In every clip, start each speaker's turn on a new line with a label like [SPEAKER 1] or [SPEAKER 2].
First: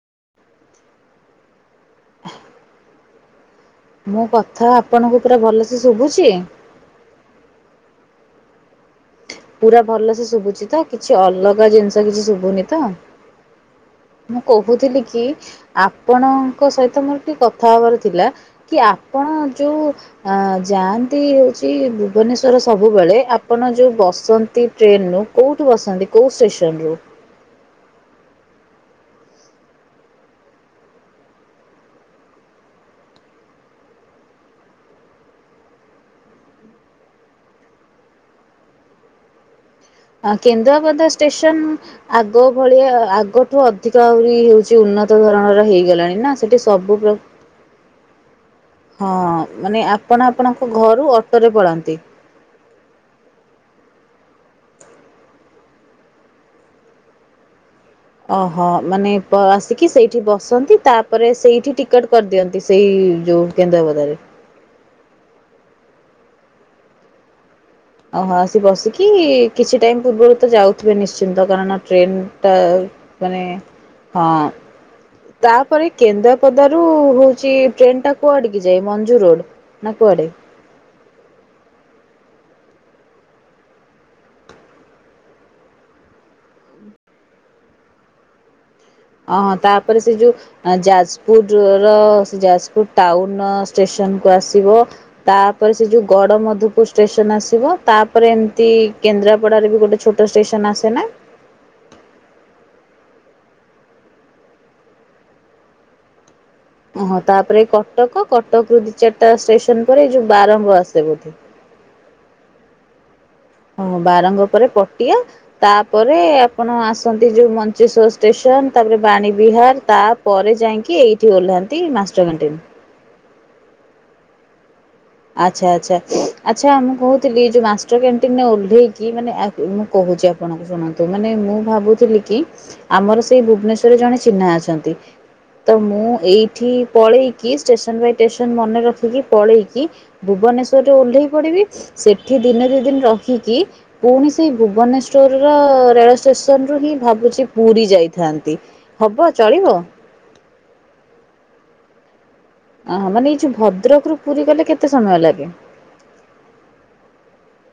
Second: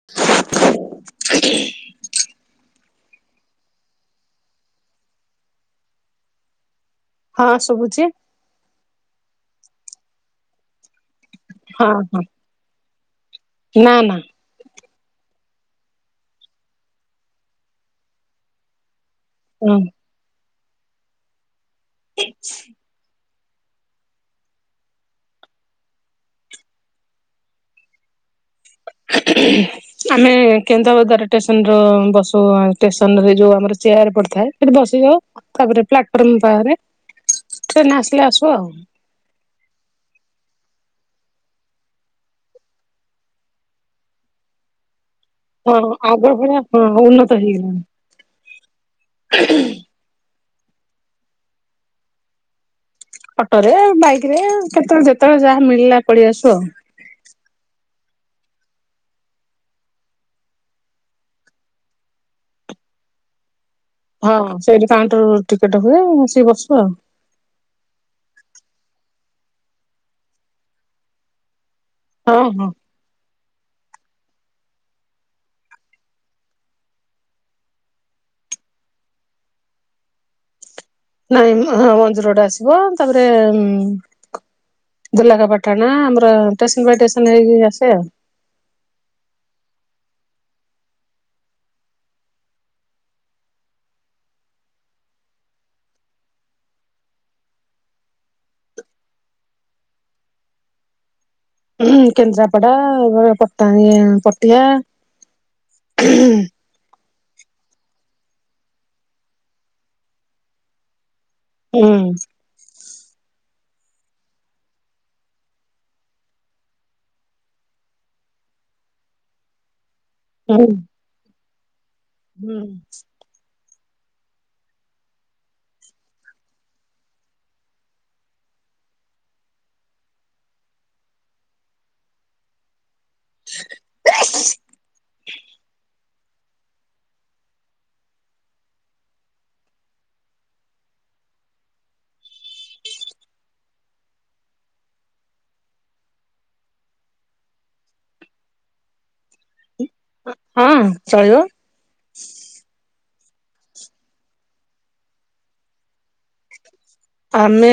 [SPEAKER 1] [inaudible]
[SPEAKER 2] [inaudible] ମୁୋ କଥା ଆପଣଙ୍କୁ ପୁରା ଭଲସେ ଶୁଭୁଛି।
[SPEAKER 1] ହଁ ଶୁଭୁଚି।
[SPEAKER 2] ପୁରା ଭଲ ସେ ଶୁଭୁଛି ତ କିଛି ଅଲଗା
[SPEAKER 1] ହଁ
[SPEAKER 2] ଜିନିଷ କିଛି ଶୁଭୁନି ତ।
[SPEAKER 1] ହଁ ନା ନା
[SPEAKER 2] କହୁଥିଲି କି ଆପଣଙ୍କ ସହିତ ମୋର ଟିକେ କଥା ହବାର ଥିଲା। କି ଆପଣ
[SPEAKER 1] ହଁ।
[SPEAKER 2] ଯୋଉଁ ଯାଆନ୍ତି ହୋଉଛି ଭୁବନେଶ୍ୱର ସବୁବେଳେ ଆ ଆପଣ ଯୋଉଁ ବସନ୍ତି ଟ୍ରେନରୁ କୋଉଠୁ ବସନ୍ତି କୋଉଁ ଷ୍ଟେସନୁରୁ?
[SPEAKER 1] [unintelligible] ଆମେ କେନ୍ଦ୍ରା ଭଦାର ଷ୍ଟେସନ ର ବସୁ ଷ୍ଟେସନରେ ଯୋଉ ଆମର ଚେୟାର ପଡିଥାଏ। ସେଠି ବସିଯାଉ ତାପରେ ପ୍ଲାଟଫର୍ମ ବାହାରେ ଟ୍ରେନ ଆସିଲେ ଆଶୁ ଆଉ।
[SPEAKER 2] ଆ କେନ୍ଦ୍ରାଭଦା ଷ୍ଟେସନ- ଆଗ ଭଳିଆ ଆଗଠୁ ଅଧିକ ଆହୁରି ହଉଛି ଉନ୍ନତ ଧରଣ ହେଇଗଲାଣି ନା ସେଠି ସବୁ ପ୍ରକାର-
[SPEAKER 1] ସେଇଟା ହେଇନି।
[SPEAKER 2] ହଁ ମାନେ ଆପଣ ଆପଣଙ୍କ ଘରୁ ଅଟୋ ରେ ପଳାନ୍ତି।
[SPEAKER 1] ଅଟୋରେ ବାଇକରେ କେତେବେଳେ ଯେତେବେଳେ ଯାହା ମିଳିଲା ପଳେଇ ଆସୁ ଆଉ।
[SPEAKER 2] ଓହୋ ମାନେ ଆସିକି ସେଇଠି ବସନ୍ତି ତାପରେ ସେଇଠି ଟିକେଟ୍ କରିଦିଅନ୍ତି ସେଇ ଯୋଉ - କେନ୍ଦ୍ରାଭଦା ରୁ -
[SPEAKER 1] ହଁ ସେଇଠି କାଉଣ୍ଟରରୁ ଟିକେଟ ହୁଏ ଆସିକି ବସୁ ଆଉ।
[SPEAKER 2] ଓହୋ ଆସି ବସିକି କିଛି ଟାଇମ ପୂର୍ବରୁ ତ ଯାଉଥିବେ ନିଶ୍ଚିନ୍ତ କାରଣ-
[SPEAKER 1] ହଁ
[SPEAKER 2] ଟ୍ରେନଟା
[SPEAKER 1] ହଁ।
[SPEAKER 2] ମାନେ ହଁ- ତାପରେ କେନ୍ଦ୍ରାପଦା ରୁ ହଉଛି ଟ୍ରେନ ଟା କୁଆଡିକି ଯାଏ ମଞ୍ଜୁ ରୋଡ। ନା କୁଆଡେ।
[SPEAKER 1] ନାଇଁ ମ ହଁ ମଞ୍ଜୁରୋଡ଼ ଆସିବ ତାପରେ ଦୁର୍ଲାଖପାଟଣା ଆମର ଷ୍ଟେସନ ବାଇ ଷ୍ଟେସନ ହେଇକି ଆସେ ଆଉ।
[SPEAKER 2] ଓହୋ ତାପରେ ସେ ଯୋଉ ଯାଜପୁର ର ଯାଜପୁର ଟାଉନ ଷ୍ଟେସନକୁୁ ଆସିବ। ତାପରେ ସେ ଯୋଉ ଗଡ ମଧୁପୁର ଷ୍ଟେସନ ଆସିବ। ତାପରେ ଏମିତି କେନ୍ଦ୍ରାପଡାରେ ବି ଗୋଟେ ଛୋଟ ଷ୍ଟେସନ ଆସେ ନା।
[SPEAKER 1] ହୁଁ କେନ୍ଦ୍ରାପଡା ପଟାଣିଆ ପଟିଆ।
[SPEAKER 2] ଓହୋ ତାପରେ କଟକ କଟକ ରୁ ଦି ଚାରିଟା ଷ୍ଟେସନ ପରେ ଏ ଯୋଉ ବାରଙ୍ଗ ଆସେ ବୋଧେ।
[SPEAKER 1] ହୁଁ।
[SPEAKER 2] ହଁ ବାରଙ୍ଗ ପରେ ପଟିଆ। ତାପରେ ଆପଣ ଆସନ୍ତି ଯୋଉ ମଞ୍ଚେଶ୍ୱର ଷ୍ଟେସନ ତାପରେ ବାଣୀ ବିହାର ତା ପରେ
[SPEAKER 1] ହୁଁ
[SPEAKER 2] ଯାଇକି ଏଇଠି ଓହ୍ଲାନ୍ତି। ମାଷ୍ଟ
[SPEAKER 1] ହୁଁ।
[SPEAKER 2] ଆଚ୍ଛା -ଆଚ୍ଛା -ଆଚ୍ଛା ମୁଁ କହୁଥିଲି ଯୋଉ ମାଷ୍ଟର କ୍ୟାଣ୍ଟିନରେ ଓହ୍ଲେଇକି ମାନେ ମୁଁ କହୁଛି ଆପଣଙ୍କୁ ଶୁଣନ୍ତୁ ମାନେ ମୁଁ ଭାବୁଥିଲି କି ଆମର ସେଇ ଭୁବନେଶ୍ଵରରେ ଜଣେ ଚିହ୍ନା ଅଛନ୍ତି ତ ମୁଁ ଏଇ ଏଠି ପଳେଇକି ଷ୍ଟେସନ ବାଇ ଷ୍ଟେସନ ମନେ ରଖିକି ପଳେଇକି ଭୁବନେଶ୍ଵରରେ ଓହ୍ଲେଇ ପଡିବି ସେଠି ଦିନେ ଦୁଇ ଦିନ ରହିକି ପୁଣି ସେଇ ଭୁବନେଶ୍ଵର ର ରେଳ ଷ୍ଟେସନ ରୁ ହିଁ ଭାବୁଛି ପୁରୀ ଯାଇଥାନ୍ତି। ହବ ଚଳିବ?
[SPEAKER 1] ହଁ ଚଲିବ।
[SPEAKER 2] ଓହୋ ମାନେ ଏଇ ଯୋଉ ଭଦ୍ରକ ରୁ ପୁରୀ ଗଲେ କେତେ ସମୟ ଲାଗେ? ?
[SPEAKER 1] ଆମେ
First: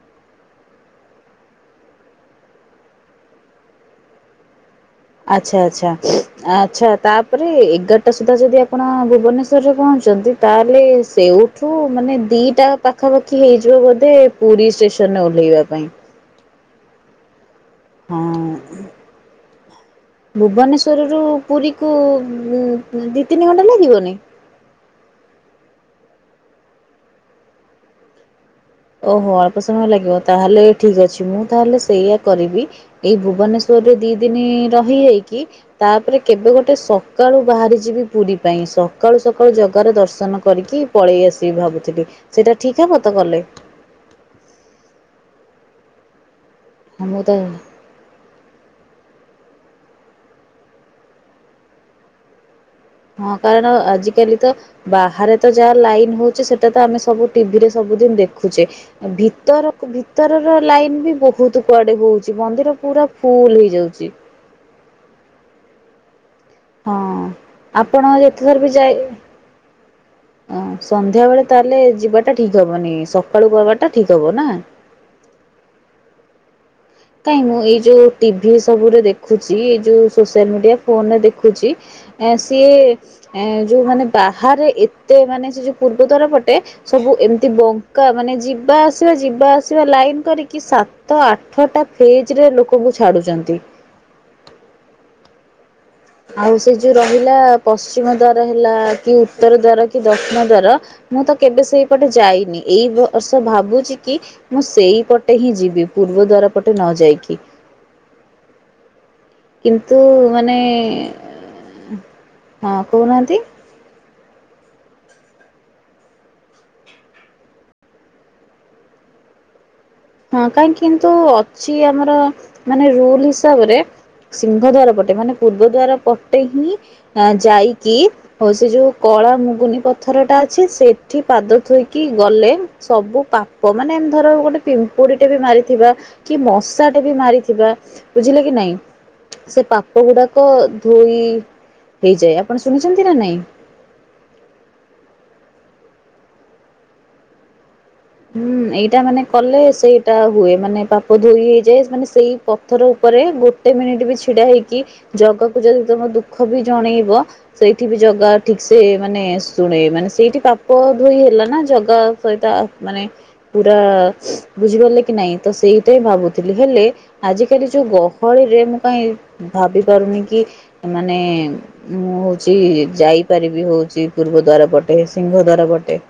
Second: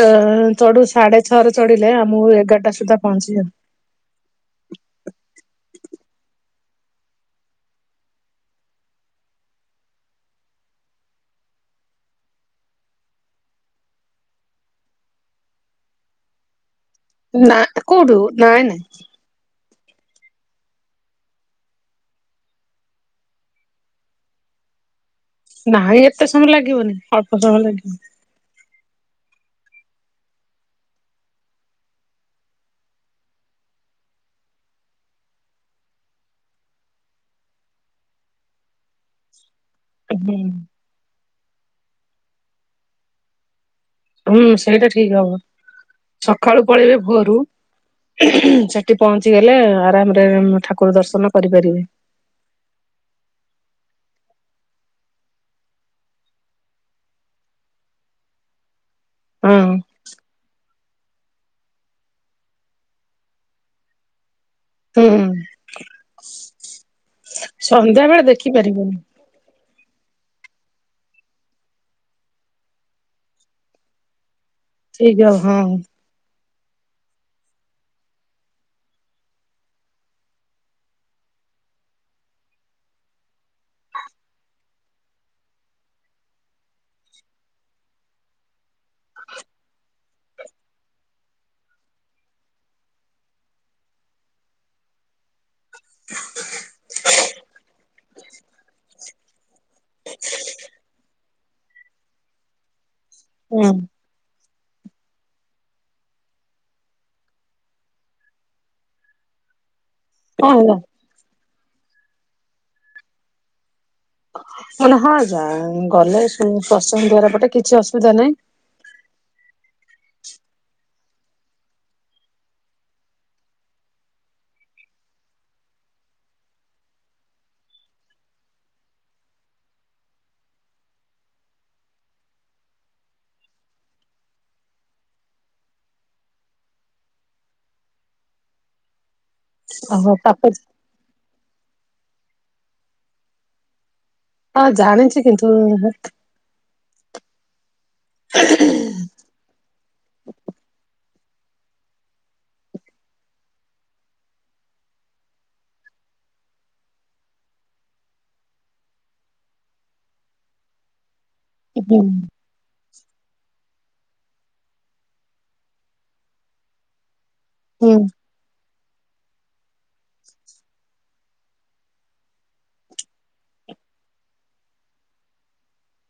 [SPEAKER 1] ଚଢୁ ସାଢେ ଛଅରେ ଚଢିଲେ ଆମକୁ ଏଗାରଟା ସୁଦ୍ଧା ପହଞ୍ଚିଯାଉ।
[SPEAKER 2] ଆଚ୍ଛା -ଆଚ୍ଛା -ଆଚ୍ଛା ତାପରେ ଏଗାରଟା ସୁଦ୍ଧା ଯଦି ଆପଣ ଭୁବନେଶ୍ୱରରେ ପହଞ୍ଚଛନ୍ତି। ତାହେଲେ ସେଇଠୁ ମାନେ ଦିଟା ପାଖାପାଖି ହେଇଯିବ ବୋଧେ। ପୁରୀ ଷ୍ଟେସନରେ ଓହ୍ଲାଇବା ପାଇଁ।
[SPEAKER 1] ନା କୋଉଠୁ
[SPEAKER 2] ହଁ
[SPEAKER 1] ନାଇଁ ନାଇଁ।
[SPEAKER 2] ଭୁବନେଶ୍ୱରରୁ ପୁରୀ କୁ ଦି ତିନି ଘଣ୍ଟା ଲାଗିବନି।
[SPEAKER 1] ନାଇଁ ଏତେ ସମୟ ଲାଗିବନି ଅଳ୍ପ ସମୟ ଲାଗିବ।
[SPEAKER 2] ଓହୋ ଅଳ୍ପ ସମୟ ଲାଗିବ ତା ହେଲେ ଠିକ୍ ଅଛି ମୁଁ ତାହେଲେ ସେଇଆ କରିବି। ଏଇ ଭୁବନେଶ୍ଵରରେ ଦି ଦିନି ରହିଯାଇକି ତାପରେ କେବେ ଗୋଟେ ସକାଳୁ ବାହାରି ଯିବି ପୁରୀ ପାଇଁ ସ ସକାଳୁ ସକାଳୁ ଜାଗାର
[SPEAKER 1] ହୁଁ
[SPEAKER 2] ଦର୍ଶନ କରିକି ପଳେଇ ଆସିବି ଭାବୁଥିଲି ସେଇଟା ଠିକ୍ ହବତ ଗଲେ।
[SPEAKER 1] ହୁଁ ସେଇଟା ଠିକ୍ ହବ ସକାଳୁ ପଳେଇବେ
[SPEAKER 2] ମୁଁ
[SPEAKER 1] ଭୋରୁ।
[SPEAKER 2] ତ
[SPEAKER 1] ସେଠି ପହଞ୍ଚିଗଲେ ଆରାମରେ ଠାକୁର ଦର୍ଶନ କରିପାରିବେ।
[SPEAKER 2] ହଁ କାରଣ ଆଜିକାଲି ତ ବାହାରେ ତ ଯାହା ଲାଇନ ହୋଉଛି ସେଟା ତ ଆମେ ସବୁ ଟିଭିରେ ସବୁଦିନ ଦେଖୁଛେ।
[SPEAKER 1] ହଁ
[SPEAKER 2] ଭିତରକୁ ଭି ଭିତର ର ଲାଇନ ବି ବହୁତ କୁଆଡେ ହଉଛି ମନ୍ଦିର ପୁରା ଫୁଲ ହେଇଯାଉଛି।
[SPEAKER 1] ହୁଁ
[SPEAKER 2] ହଁ ଆପଣ
[SPEAKER 1] ସନ୍ଧ୍ୟା ବେଳେ ଦେଖିପାରିବନି।
[SPEAKER 2] ଓ ସନ୍ଧ୍ୟା ବେଳେ ତାହେଲେ ଯିବାଟା ଠିକ୍ ହବନି ସକାଳୁ ଦବାଟା ଠିକ୍ ହବ ନା।
[SPEAKER 1] ଠିକ୍ ହବ ହଁ।
[SPEAKER 2] କାଇହିଁ ମୁଁ ଏଇ ଯୋଉ ଟିଭି ସବୁରେ ଦେଖୁଛି ଏଇ ଯୋଉ ସୋସିଆଲ ମିଡିଆ ଫୋନ ରେ ଦେଖୁଛି। ଏ ସିଏ ଯୋଉ ମାନେ ବାହାରେ ଏତେ ମାନେ ସେ ଯୋଉ ପୂର୍ବ ଦ୍ୱାର ପଟେ ସବୁ ଏମିତି ବଙ୍କା ମାନେ ଯିବା ଆସିବା ଯିବା ଆସିବା ଲାଇନ କରିକି ସା ତ ଆଠଟା ଫେଜ୍‌ରେ ଲୋକକୁ ଛାଡୁଛନ୍ତି। ଆଉ ସେ ଯେଉଁ ରହିଲା ପଶ୍ଚିମ ଦ୍ୱାର ହେଲା କି ଉତ୍ତର ଦ୍ୱାର କି ଦକ୍ଷିଣ ଦ୍ୱାର ମୁଁ ତ କେବେ ସେଇପଟେ ଯାଇନି ଏଇ ବର୍ଷ
[SPEAKER 1] ହଁ ହଁ
[SPEAKER 2] ଭାବୁଛି କି ମୁଁ ସେଇପଟେ ହିଁ ଯିବି, ପୂର୍ବ ଦ୍ଵାର ପଟେ ନ ଯାଇକି। କିନ୍ତୁ
[SPEAKER 1] ହଁ
[SPEAKER 2] ମାନେ
[SPEAKER 1] ହେଲା
[SPEAKER 2] ହଁ କହୁନାହାନ୍ତି।
[SPEAKER 1] ମାନେ ହଁ ଯା ଗଲେ ଶସଙ୍ଗ ଦ୍ୱାର ପଟେ କିଛି ଅସୁବିଧା ନାହିଁ।
[SPEAKER 2] ହଁ କାହିଁକି କିନ୍ତୁ ଅଛି ଆମର ମାନେ ରୁଲ ହିସାବରେ ସିଂହ ଦ୍ୱାର ପଟେ ମାନେ ପୂର୍ବ ଦ୍ୱାର ପଟେ ହିଁ ଯାଇକି ହଉ ସେ ଯୋଉ କଳା ମୁଗୁନି ପଥର ଟା ଅଛି ସେଠି ପାଦ ଥୋଇକି ଗଲେ ସବୁ ପାପ ପ ମାନେ ଧର ଗୋଟେ ପିମ୍ପୁଡି ଟେ ବି ମାରିଥିବା, କି ମଶା ଟେ ବି ମାରିଥିବା ବୁଝିଲେ କି ନାଇଁ ସେ ପାପ ଗୁଡାକ ଧୋଇ ହେଇଯାଏ, ଆପଣ ଶୁଣିଛନ୍ତି ନା ନାଇଁ।
[SPEAKER 1] ହଁ ଜାଣିଛି କିନ୍ତୁ
[SPEAKER 2] ହୁଁ ଏଇଟା ମାନେ କଲେ ସେଇଟା ହୁଏ, ମାନେ ପାପ ଧୋଇ ହେଇଯାଏ, ମାନେ ସେଇ ପଥର ଉପରେ ଗୋ ଗୋଟେ ମିନିଟ୍ ବି ଛିଡା ହେଇକି ଜଗାକୁ ଯଦି ତମ ଦୁଃଖ ବି ଜଣେଇବ ସେଇଠି ବି ଜଗା ଠିକ ସେ ମାନେ ଶୁଣେ, ମାନେ ସେଇଠି ପାପ ଧୋଇ ହେଲା ନା। ଜଗା ସହିତ ମାନେ ପୁରା ବୁଝିପାରିଲେ କି ନାଇଁ ତ ସେଇଟା ହିଁ ଭାବୁଥିଲି ହେଲେ ଆଜିକାଲି ଯୋଉ
[SPEAKER 1] ହୁଁ
[SPEAKER 2] ଗହଳିରେ ମୁଁ କାହିଁ ଭାବି ପାରୁନି କି ମାନେ ମୁଁ ହଉଛି ଯାଇପାରିବି ହଉଛି ପୂର୍ବ ଦ୍ୱାର ପଟେ ସିଂହ ଦ୍ୱାର ପଟେ।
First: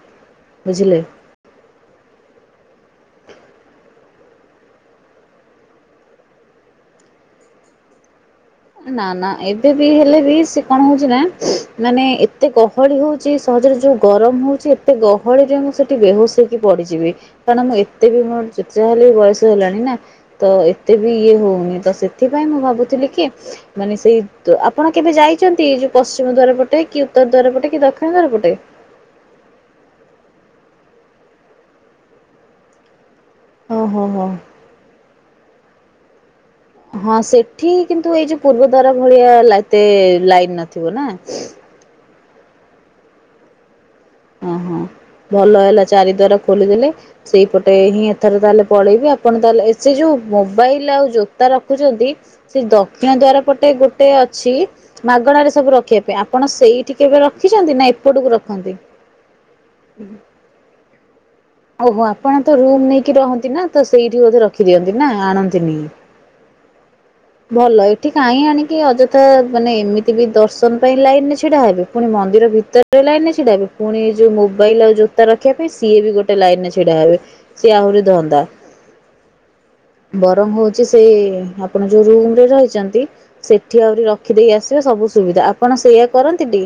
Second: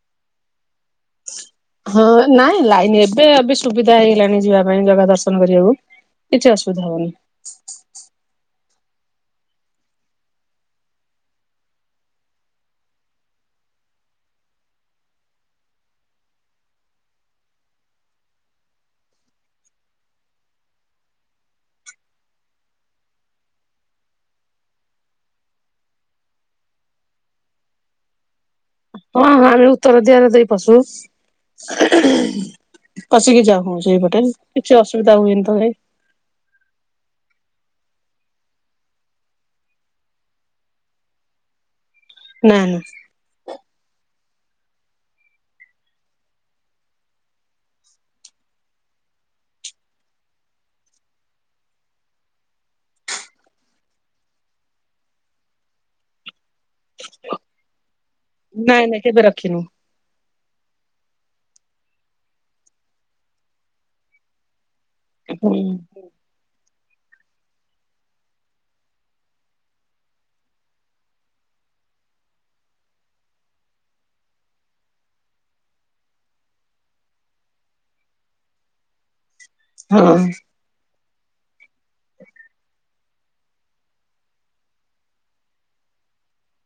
[SPEAKER 2] ବୁଝିଲେ।
[SPEAKER 1] ହଁ ନାଇଁ ଲାଇନ ଏବେ ଏବେ ସୁବିଧା ହେଇଗଲାଣି ଯିବା ପାଇଁ ଜଗା ଦର୍ଶନ କରିବାକୁ। କିଛି ଅସୁବିଧା ହବନି।
[SPEAKER 2] ନା ନା ଏବେ ବି ହେଲେ ବି ସେ କଣ ହଉଛି ନା ମାନେ ଏତେ ଗହଳି ହେଉଛି ସହଜରେ ଯୋଉ ଗରମ ହେଉଛି ଏତେ ଗହଳିରେ ମୁଁ ସେଇଠି ବେହୋସ ହେଇକି ପଡ଼ିଯିବି। କାରଣ ମୁଁ ଏତେ ବି ମୁଁ ଯେତେ ଯାହା ହେଲେ ବି ବୟସ ହେଲାଣି ନା। ତ ଏତେ ବି ଇଏ ହଉନି, ତ ସେଥିପାଇଁ ମୁଁ ଭାବୁଥିଲି କି ମାନେ ସେଇ ଆପଣ କେବେ ଯାଇଛନ୍ତି ଯୋଉ ପଶ୍ଚିମ ଦ୍ୱାର ପଟେ, କି ଉତ୍ତର ଦ୍ୱାର ପଟେ, କି ଦକ୍ଷିଣ ଦ୍ଵାର ପଟେ।
[SPEAKER 1] ହଁ ହଁ ଆମେ ଉତ୍ତର ଦିଆରେ ଦେଇପସୁ। [unintelligible] ପସିକି ଯାଉ ହ
[SPEAKER 2] ଓହୋ
[SPEAKER 1] ସେଇପଟେ
[SPEAKER 2] ହୋ
[SPEAKER 1] କିଛି ଅସୁବିଧା ହୁଏନି ତ କାଇଁ।
[SPEAKER 2] ହଁ ସେଠି କିନ୍ତୁ ଏଇ ଯୋଉ ପୂର୍ବ ଦ୍ୱାର ଭଳିଆ ଏତେ ଲାଇନ ନଥିବ ନା।
[SPEAKER 1] ନା ନା।
[SPEAKER 2] ଓହୋ, ଭଲ ହେଲା ଚାରି ଦ୍ଵାର ଖୋଲିଦେଲେ ସେଇପଟେ ହିଁ ଏଥର ତାହେଲେ ପଳେଇବି, ଆପଣ ତାହେଲେ ସେ ଯୋଉ ମୋବାଇଲ ଆଉ ଜୋତା ରଖୁଛନ୍ତି ସେ ଦକ୍ଷିଣ ଦ୍ଵାର ପଟେ ଗୋଟେ ଅଛି ମାଗଣାରେ ସବୁ ରଖିବା ପାଇଁ ଆପଣ ସେଇ ସେଠି କେବେ ରଖିଛନ୍ତି, ନା ଏପଟକୁ ରଖନ୍ତି।
[SPEAKER 1] ନାଇଁ ନାଇଁ କେବେ ରଖିନୁ।
[SPEAKER 2] ହୁଁ। ଓହୋ ଆପଣ ତ ରୁମ୍ ନେଇକି ରହନ୍ତି ନା ତ ସେଇଠି ବୋଧେ ରଖ ଖି ଦିଅନ୍ତି ନା ଆଣନ୍ତିନି।
[SPEAKER 1] ହଁ।
[SPEAKER 2] ଭଲ ଏଠି କାହିଁ ଆଣିକି ଅଯଥା ମାନେ ଏମିତି ବି ଦର୍ଶନ ପାଇଁ ଲାଇନରେ ଛିଡା ହେବେ। ପୁଣି ମନ୍ଦିର ଭିତରେ ଲାଇନେ ଛିଡାହେବେ, ପୁଣି ଯୋଉ ମୋବାଇଲ ଆଉ ଜୋତା ରଖିବା ପାଇଁ ସିଏ ବି ଗୋଟେ ଗୋଟେ ଲାଇନରେ ଛିଡା ହେବେ, ସିଏ ଆହୁରି ଧନ୍ଦା ବରଂ ହଉ ସେ ଆପଣ ଯୋଉ ରୁମରେ ରହିଛନ୍ତି ସେଠି ଆହୁରି ରଖିଦେଇ ଆସିବେ ସବୁ ସୁବିଧା ଆପଣ ସେଇଆ କରନ୍ତି ଟି।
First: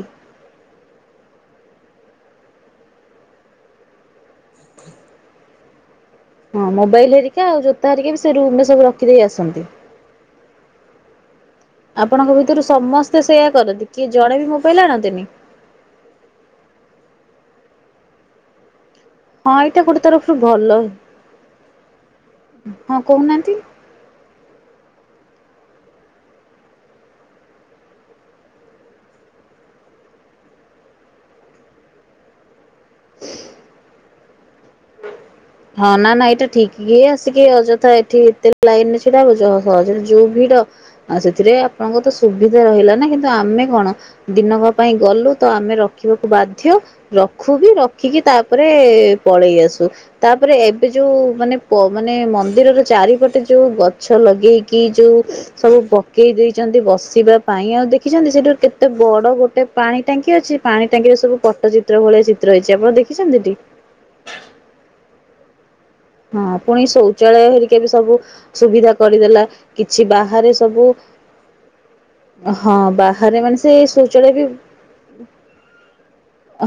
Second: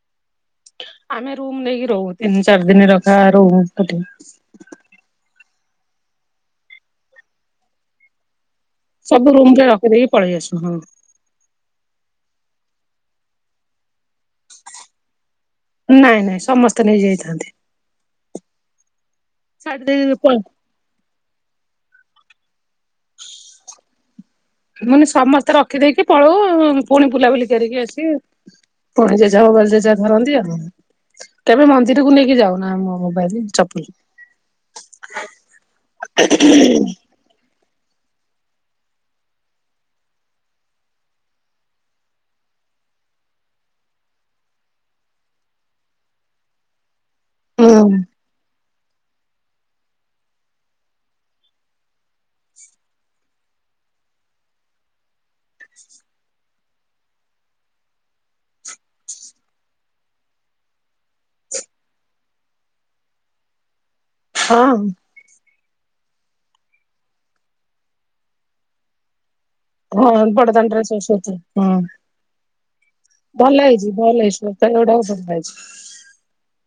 [SPEAKER 1] ଆମେ ରୁମ ନେଇକି ରହୁ, ତିନି ଚାରି ଦିନ ରଖା ରୋହୁ।
[SPEAKER 2] ହଁ ମୋବାଇଲହେରିକା ଆଉ ଜୋତା ହରିକା ବି ସେ ରୁମ ରେ ସବୁ ରଖ
[SPEAKER 1] ସବୁ ରୁମ ରେ ରଖିଦେଇକି ପଳେଇ ଆସୁ ହଁ।
[SPEAKER 2] ଆପଣଙ୍କ ଭିତରୁ ସମସ୍ତେ ସେଇୟା କରନ୍ତି କିଏ ଜଣେ ବି ମୋବାଇଲ ଆଣନ୍ତିନି।
[SPEAKER 1] ନାଇଁ ନାଇଁ ସମସ୍ତେ ନେଇଯାଇଥାନ୍ତି।
[SPEAKER 2] ହଁ
[SPEAKER 1] ଛାଡି
[SPEAKER 2] ଏଇଟା ଗୋଟେ ତରଫରୁ
[SPEAKER 1] ଦେଇକି
[SPEAKER 2] ଭଲ, ହଁ କହୁନାହାନ୍ତି।
[SPEAKER 1] ମାନେ ସମସ୍ତେ ରଖିଦେଇକି ପଳଉ ପୁଣି ବୁଲାବୁଲି କରିକି ଆସି ପୁଣି ଜେଝା ଭୋଗ ଜେଝା ଧରନ୍ତି ଆଉ କେବେ ମନ୍ଦିରକୁ ନେଇକି ଯାଉ। ନା ମୋ ମୋବାଇଲି ଚପ୍ ଲି।
[SPEAKER 2] ହଁ -ନା -ନା ଏଇଟା ଠିକ୍ କିଏ ଆସିକି ଅଯଥା ଏ ଏଠି ଏତେ ଲାଇନ୍ ରେ ଛିଡା ହବ ସହ- ସହଜରେ ଯଉ ଭିଡ। ଆଉ ସେଥିରେ ଆପଣଙ୍କ ତ ସୁବିଧା ରହିଲା ନା କିନ୍ତୁ ଆମେ କଣ ଦିନକ ପାଇଁ ଗଲୁ ତ ଆମେ ରଖିବାକୁ ବାଧ୍ୟ ରଖୁବିି
[SPEAKER 1] ହୁଁ
[SPEAKER 2] ରଖିକି ତାପରେ ପଳେଇ ଆସୁ। ତାପରେ ଏବେ ଯଉ ମାନେ ପ- ମାନେ ମନ୍ଦିରର ଚାରିପଟେ ଯଉ ଗଛ ଲଗେଇକି ଯଉ ସବୁ ପକେଇ ଦେଇଚନ୍ତି ବସିବା ପାଇଁ ଆଉ ଦେଖିଚନ୍ତି ସେଠି କେତେ ବଡ ଗୋଟେ ପାଣି ଟାଙ୍କି ଅଛି ପାଣି ଟାଙ୍କିରେ ସବୁ ପଟ ଚିତ୍ର ଭଳିଆ ଚିତ୍ର ହେଇଚି ଆପଣ ଦେଖିଚନ୍ତି ଟି?
[SPEAKER 1] ହଁ।
[SPEAKER 2] ହଁ ପୁଣି ଶୌଚାଳୟ ହେରିକା ବି ସବୁ ସୁବିଧା କରିଦେଲା। କିଛି
[SPEAKER 1] ହଁ
[SPEAKER 2] ବାହାରେ
[SPEAKER 1] ବଡଦାଣ୍ଡରେ ସବୁ ଶୋଉଚିତି ହୁଁ।
[SPEAKER 2] ହଁ ବାହାରେ
[SPEAKER 1] ଭଲ
[SPEAKER 2] ମାନେ ସେ
[SPEAKER 1] ହେଇଛି ଭଲ
[SPEAKER 2] ଶୌଚାଳୟ
[SPEAKER 1] ହେଇଛି
[SPEAKER 2] ବି
[SPEAKER 1] ଗୁଡାକ ଭଲ ହେଇଛି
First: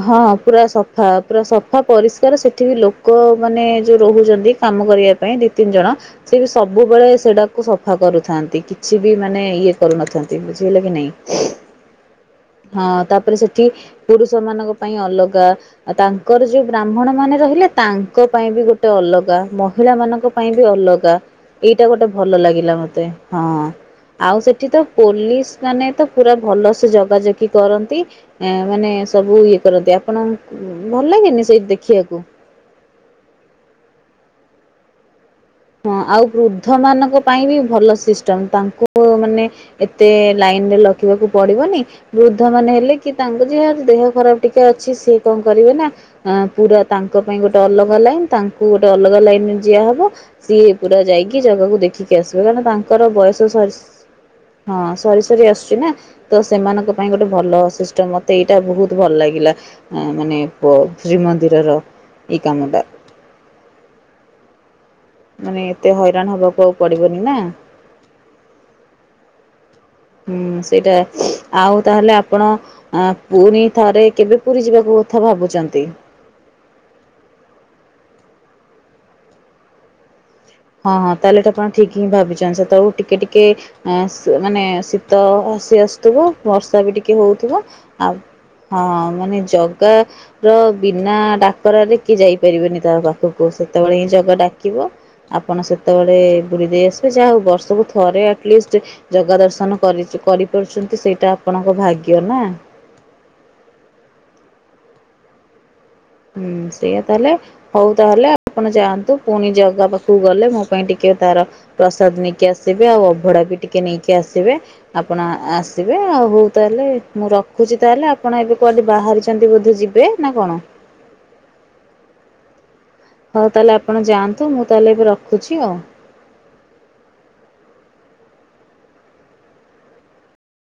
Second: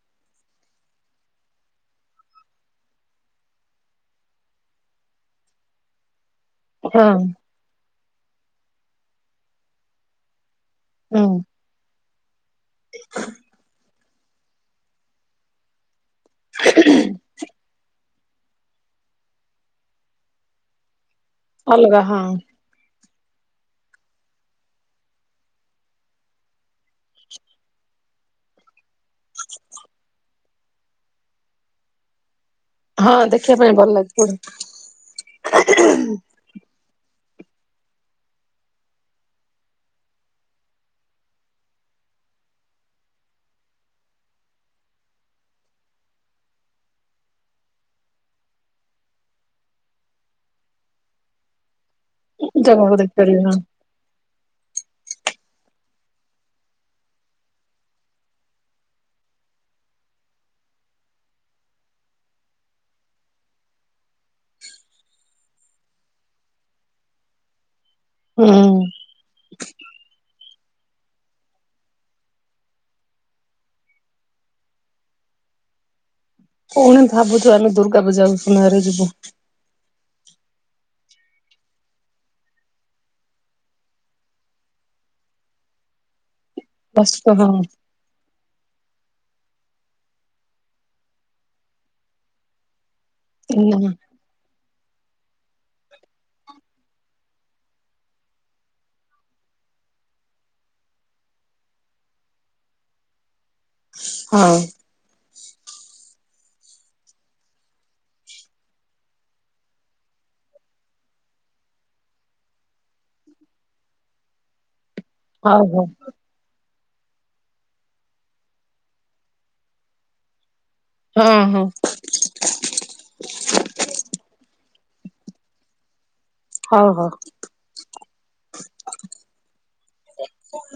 [SPEAKER 2] ହଁ ପୁରା ସଫା ପୁରା ସଫା ପରିଷ୍କାର ସେଠି ବିି ଲୋକ ମାନେ ଯଉ ରହୁଚନ୍ତି କାମ କରିବା ପାଇଁ ଦି ତିନି ଜଣ ସେ
[SPEAKER 1] ହଁ
[SPEAKER 2] ସବୁବେଳେ ସେଟା ସଫା କରୁଥାନ୍ତି କିଛି ବି ମାନେ ଇଏ କରୁନଥାନ୍ତି ବୁଝିହେଲା କି
[SPEAKER 1] ହୁଁ।
[SPEAKER 2] ନାଇଁ। ହଁ ତାପରେ ସେଠି ପୁରୁଷ ମାନଙ୍କ ପାଇଁ ଅଲଗା ଆ-ତାଙ୍କର ଯଉ ବ୍ରାହ୍ମଣ ମାନେ ରହିଲେ ତାଙ୍କ ପାଇଁ ବି ଗୋ ଗୋଟେ ଅଲଗା ମହିଳା ମାନଙ୍କ ପାଇଁ ବି ଅଲଗା ଏଇଟା
[SPEAKER 1] ଅଲଗା
[SPEAKER 2] ଗୋଟେ
[SPEAKER 1] ହଁ
[SPEAKER 2] ଭଲ ଲାଗିଲା ମତେ। ହଁ ଆଉ ସେଠି ତ ପୋଲିସ୍ ମାନେ ତ ପୁରା ଭଲ ସେ ଜଗାଜଗି କରନ୍ତି। ଏଁ- ମାନେ ସବୁ ଇଏ କରନ୍ତି ଆପଣ ଭଲ ଲାଗେନି ସେଇଠି ଦେଖିବାକୁ।
[SPEAKER 1] ହଁ ଦେଖିବା ପାଇଁ ଭଲ୍ ଲାଗୁଥିବ।
[SPEAKER 2] ହଁ ଆଉ ବୃଦ୍ଧ ମାନଙ୍କ ପାଇଁ ବି ଭଲ ସିଷ୍ଟମ୍ ତାଙ୍କୁ ମାନେ ଏତେ ଲାଇନ୍ ରେ ଲଖିବାକୁ ପଡିବନି। ବୃଦ୍ଧ ମାନେ ହେଲେ କି ତାଙ୍କ ଯିଏ ଦେହ ଖରାପ୍ ଟିକେ ଅଛି ସିଏ କଣ କରିବେ ନା ଅଁ- ପୁରା ତାଙ୍କ ପାଇଁ ଗୋଟେ ଅଲଗା ଲାଇନ୍ ତାଙ୍କୁ ଗୋଟେ ଅଲଗା ଲାଇନ୍ ରେ ଯିଆହବ। ସିଏ ପୁରା ଯାଇକି ଜଗାକୁ ଦେଖିକି ଆସିବେ କାହିଁକିନା
[SPEAKER 1] ଜାଗାକୁ
[SPEAKER 2] ତାଙ୍କର
[SPEAKER 1] ଦେଖିପାରିବେ
[SPEAKER 2] ବୟସ
[SPEAKER 1] ହଁ
[SPEAKER 2] ସରି‌ ସ ହଁ ସରି ସରି ଆସୁଚି ନା। ତ ସେମାନଙ୍କ ପାଇଁ ଗୋଟେ ଭଲ ସିଷ୍ଟମ୍ ମତେ ଏଇଟା ବହୁତ୍ ଭଲ୍ ଲାଗିଲା। ଆ- ମାନେ ପ- ଶ୍ରୀମନ୍ଦିରର ଏଇ କାମଟା ମାନେ ଏତେ ହଇରାଣ୍ ହବାକୁ ଆଉ ପଡିବନି ନା।
[SPEAKER 1] ହୁଁ।
[SPEAKER 2] ହୁଁ ସେଇଟା ଆଉ ତାହେଲେ ଆପଣ ଆ -ପୁଣି ଥରେ କେବେ ପୁରୀ ଯିବାକୁ କଥା ଭାବୁଚନ୍ତି?
[SPEAKER 1] ପୁଣି ଭାବୁଚୁ ଆମେ ଦୁର୍ଗା ପୂଜାକୁ ଆଶ୍ୱିନରେ ଯିବୁ।
[SPEAKER 2] ହଁ -ହଁ ତାହେଲେ ଏଟା ଆପଣ ଠିକ୍ ହିଁ ଭାବିଚନ୍ତି ସେତେବେଳକୁ ଟିକେ ଟିକେ ଆଁ -ସ୍ ମାନେ ଶୀତ ଆସି ଆସୁଥିବ ବର୍ଷା ବି
[SPEAKER 1] ବସ
[SPEAKER 2] ଟିକେ
[SPEAKER 1] ହଁ
[SPEAKER 2] ହଉଥିବ ଆଉ-ଆ- ମାନେ ଜଗା ର ବିନା ଡାକରାରେ କିଏ ଯାଇପାରିବେନି ତା ପାଖକୁ
[SPEAKER 1] ହଁ
[SPEAKER 2] ସେତେବେଳେ ହିଁ ଜଗା ଡାକିବ ଆପଣ ସେତେବେଳେ ବୁଲି ଦେଇ ଆସିବେ ଯାହା ହଉ ବର୍ଷକୁ ଥରେ ଆଟଲିଷ୍ଟ୍ ଜଗା ଦର୍ଶନ କରି -କରିପାରୁଛଚନ୍ତି ସେଇଟା ଆପଣଙ୍କ ଭାଗ୍ୟ ନା।
[SPEAKER 1] ହଁ।
[SPEAKER 2] ହୁଁ ସେଇଆ ତାହେଲେ ହଉ ତାହେଲେ ଆପଣ ଯାଆନ୍ତୁ ପୁଣି ଜଗା ପାଖକୁ ଗଲେ ମୋ ପାଇଁ ଟିକେ ତାର ପ୍ରସାଦ୍ ନେଇକି ଆସିବେ ଆଉ ଅଭଡା ବି ଟିକେ ନେଇକି ଆସିବେ। ଆପଣ
[SPEAKER 1] ହଉ ହଁ
[SPEAKER 2] ଆ-ଆସିବେ ଆଉ ତାହେଲେ ମୁଁ ରଖ୍ ରଖୁଚି ତାହେଲେ ଆପଣ ଏବେ କୁଆଡେ ବାହାରିଚନ୍ତି ବୋଧେ ଯିବେ ନା କଣ?
[SPEAKER 1] ହଁ- ହଁ।
[SPEAKER 2] ହଉ ତାହେଲେ ଆପଣ ଯାଆନ୍ତୁ ମୁଁ ତାହେଲେ ଏବେ ରଖୁଚି ଆଉ।
[SPEAKER 1] ହଉ ହଉ।